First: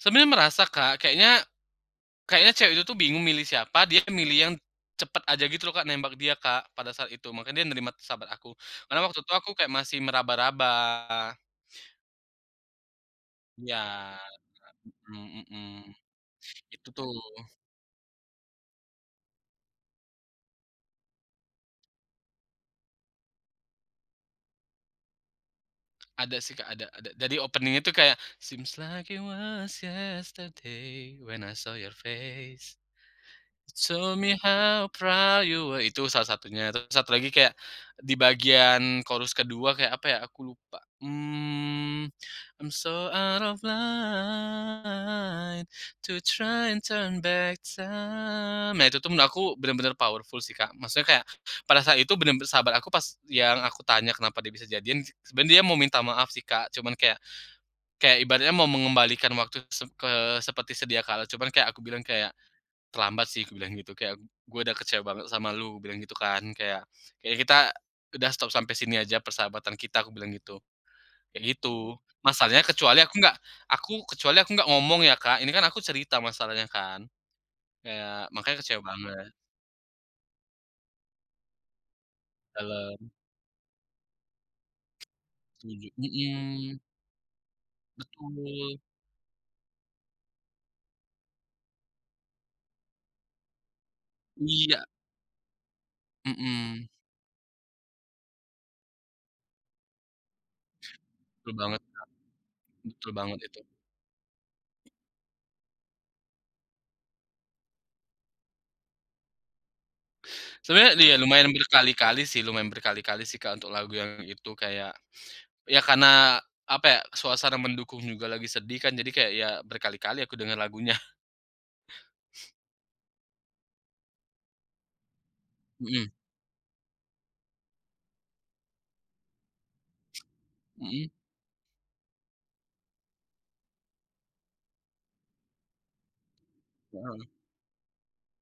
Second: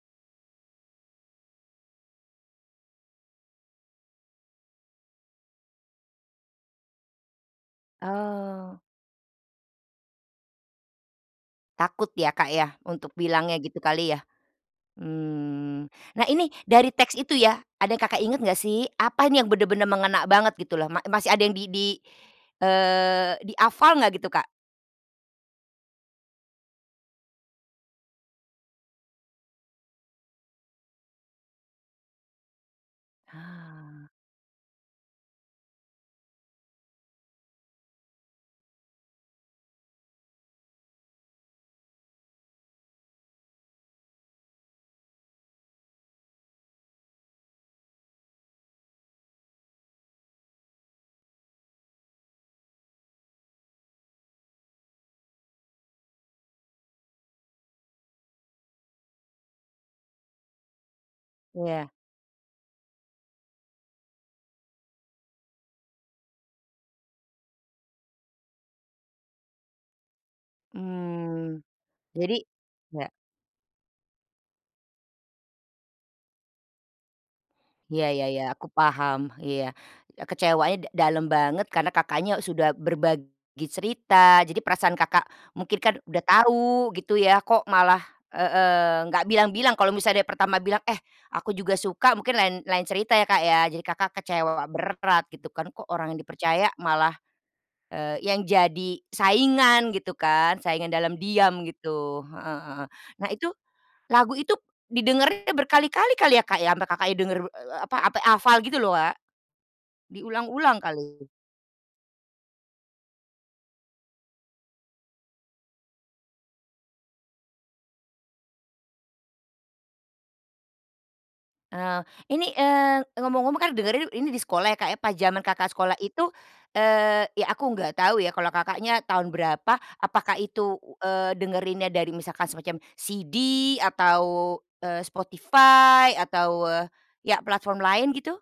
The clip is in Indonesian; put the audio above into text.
Sebenarnya merasa Kak kayaknya, kayaknya cewek itu tuh bingung milih siapa, dia milih yang cepat aja gitu loh Kak, nembak dia Kak pada saat itu, makanya nerima sahabat aku Oh. karena waktu itu aku kayak masih meraba-raba. Takut ya Kak ya untuk bilangnya Iya gitu kali ya? Kak, mhm mhm, Mmm, nah ini itu dari tuh. teks itu ya, ada yang Kakak inget gak sih? Apa ini yang bener-bener mengena banget gitu loh, ma masih ada yang di di eee, dihafal gak gitu, Kak? Ada sih Kak, ada ada, jadi opening itu kayak, seem's like you was yesterday, when i saw your face, it Hah. so me how proud you wah itu salah satunya, terus satu lagi kayak di bagian chorus ke-2 kayak apa ya aku lupa. Mmm. I'm so out of light to try turn back to nah itu aku bener-bener powerful sih Kak, maksudnya kayak pada saat itu bener-bener sahabat aku pas yang aku tanya kenapa dia bisa jadian, sebenarnya dia mau minta maaf sih Kak, cuman kayak, kayak ibaratnya mau mengembalikan waktu se ke seperti sedia kala cuman kayak aku Ya. bilang kayak "Terlambat sih," aku bilang gitu, kayak, "gue udah kecewa banget sama lu," bilang gitu kan kayak, "kayaknya kita udah stop sampai sini aja persahabatan kita," aku bilang gitu, kayak Hmm, gitu. jadi Masalahnya kecuali ya. aku nggak aku kecuali aku enggak ngomong ya Kak, ini kan aku cerita masalahnya kan, Iya kayak iya iya makanya aku kecewa paham, banget. iya, eee, kecewanya da dalam banget karena Kakaknya sudah Dalem. berbagi cerita, jadi perasaan Kakak mungkin Setuju, kan udah mhm. tau gitu ya, kok malah Betul. heeh nggak bilang-bilang kalau misalnya dari pertama bilang, eh aku juga suka mungkin lain lain cerita ya Kak ya, jadi Kakak kecewa Iya. berat gitu kan, kok orang yang dipercaya Mhm. malah, eee, yang jadi saingan gitu kan, saingan dalam Betul diam banget, Kak. gitu, heeh heeh. Betul Nah banget itu, itu. lagu itu didengerin berkali-kali kali ya Kak ya, sampai Kakaknya denger, eee, apa ampe hafal gitu loh, Kak? Diulang-ulang Sebenernya nih ya, kali. lumayan berkali-kali sih lumayan berkali-kali sih Kak, untuk lagu yang itu, kayak ya karena apa ya, suasana mendukung juga lagi sedih kan jadi kayak ya berkali-kali aku dengar lagunya. Eh ini, eee, ngomong-ngomong kan dengerin ini di sekolah ya, Kak, ya, pas zaman Kakak sekolah Mhm. itu, eee, ya aku nggak tahu ya kalau Kakaknya tahun berapa, apakah itu, Mhm. eee, dengerinnya dari misalkan semacam CD atau, eee, Spotify atau Mhm. ya platform lain gitu?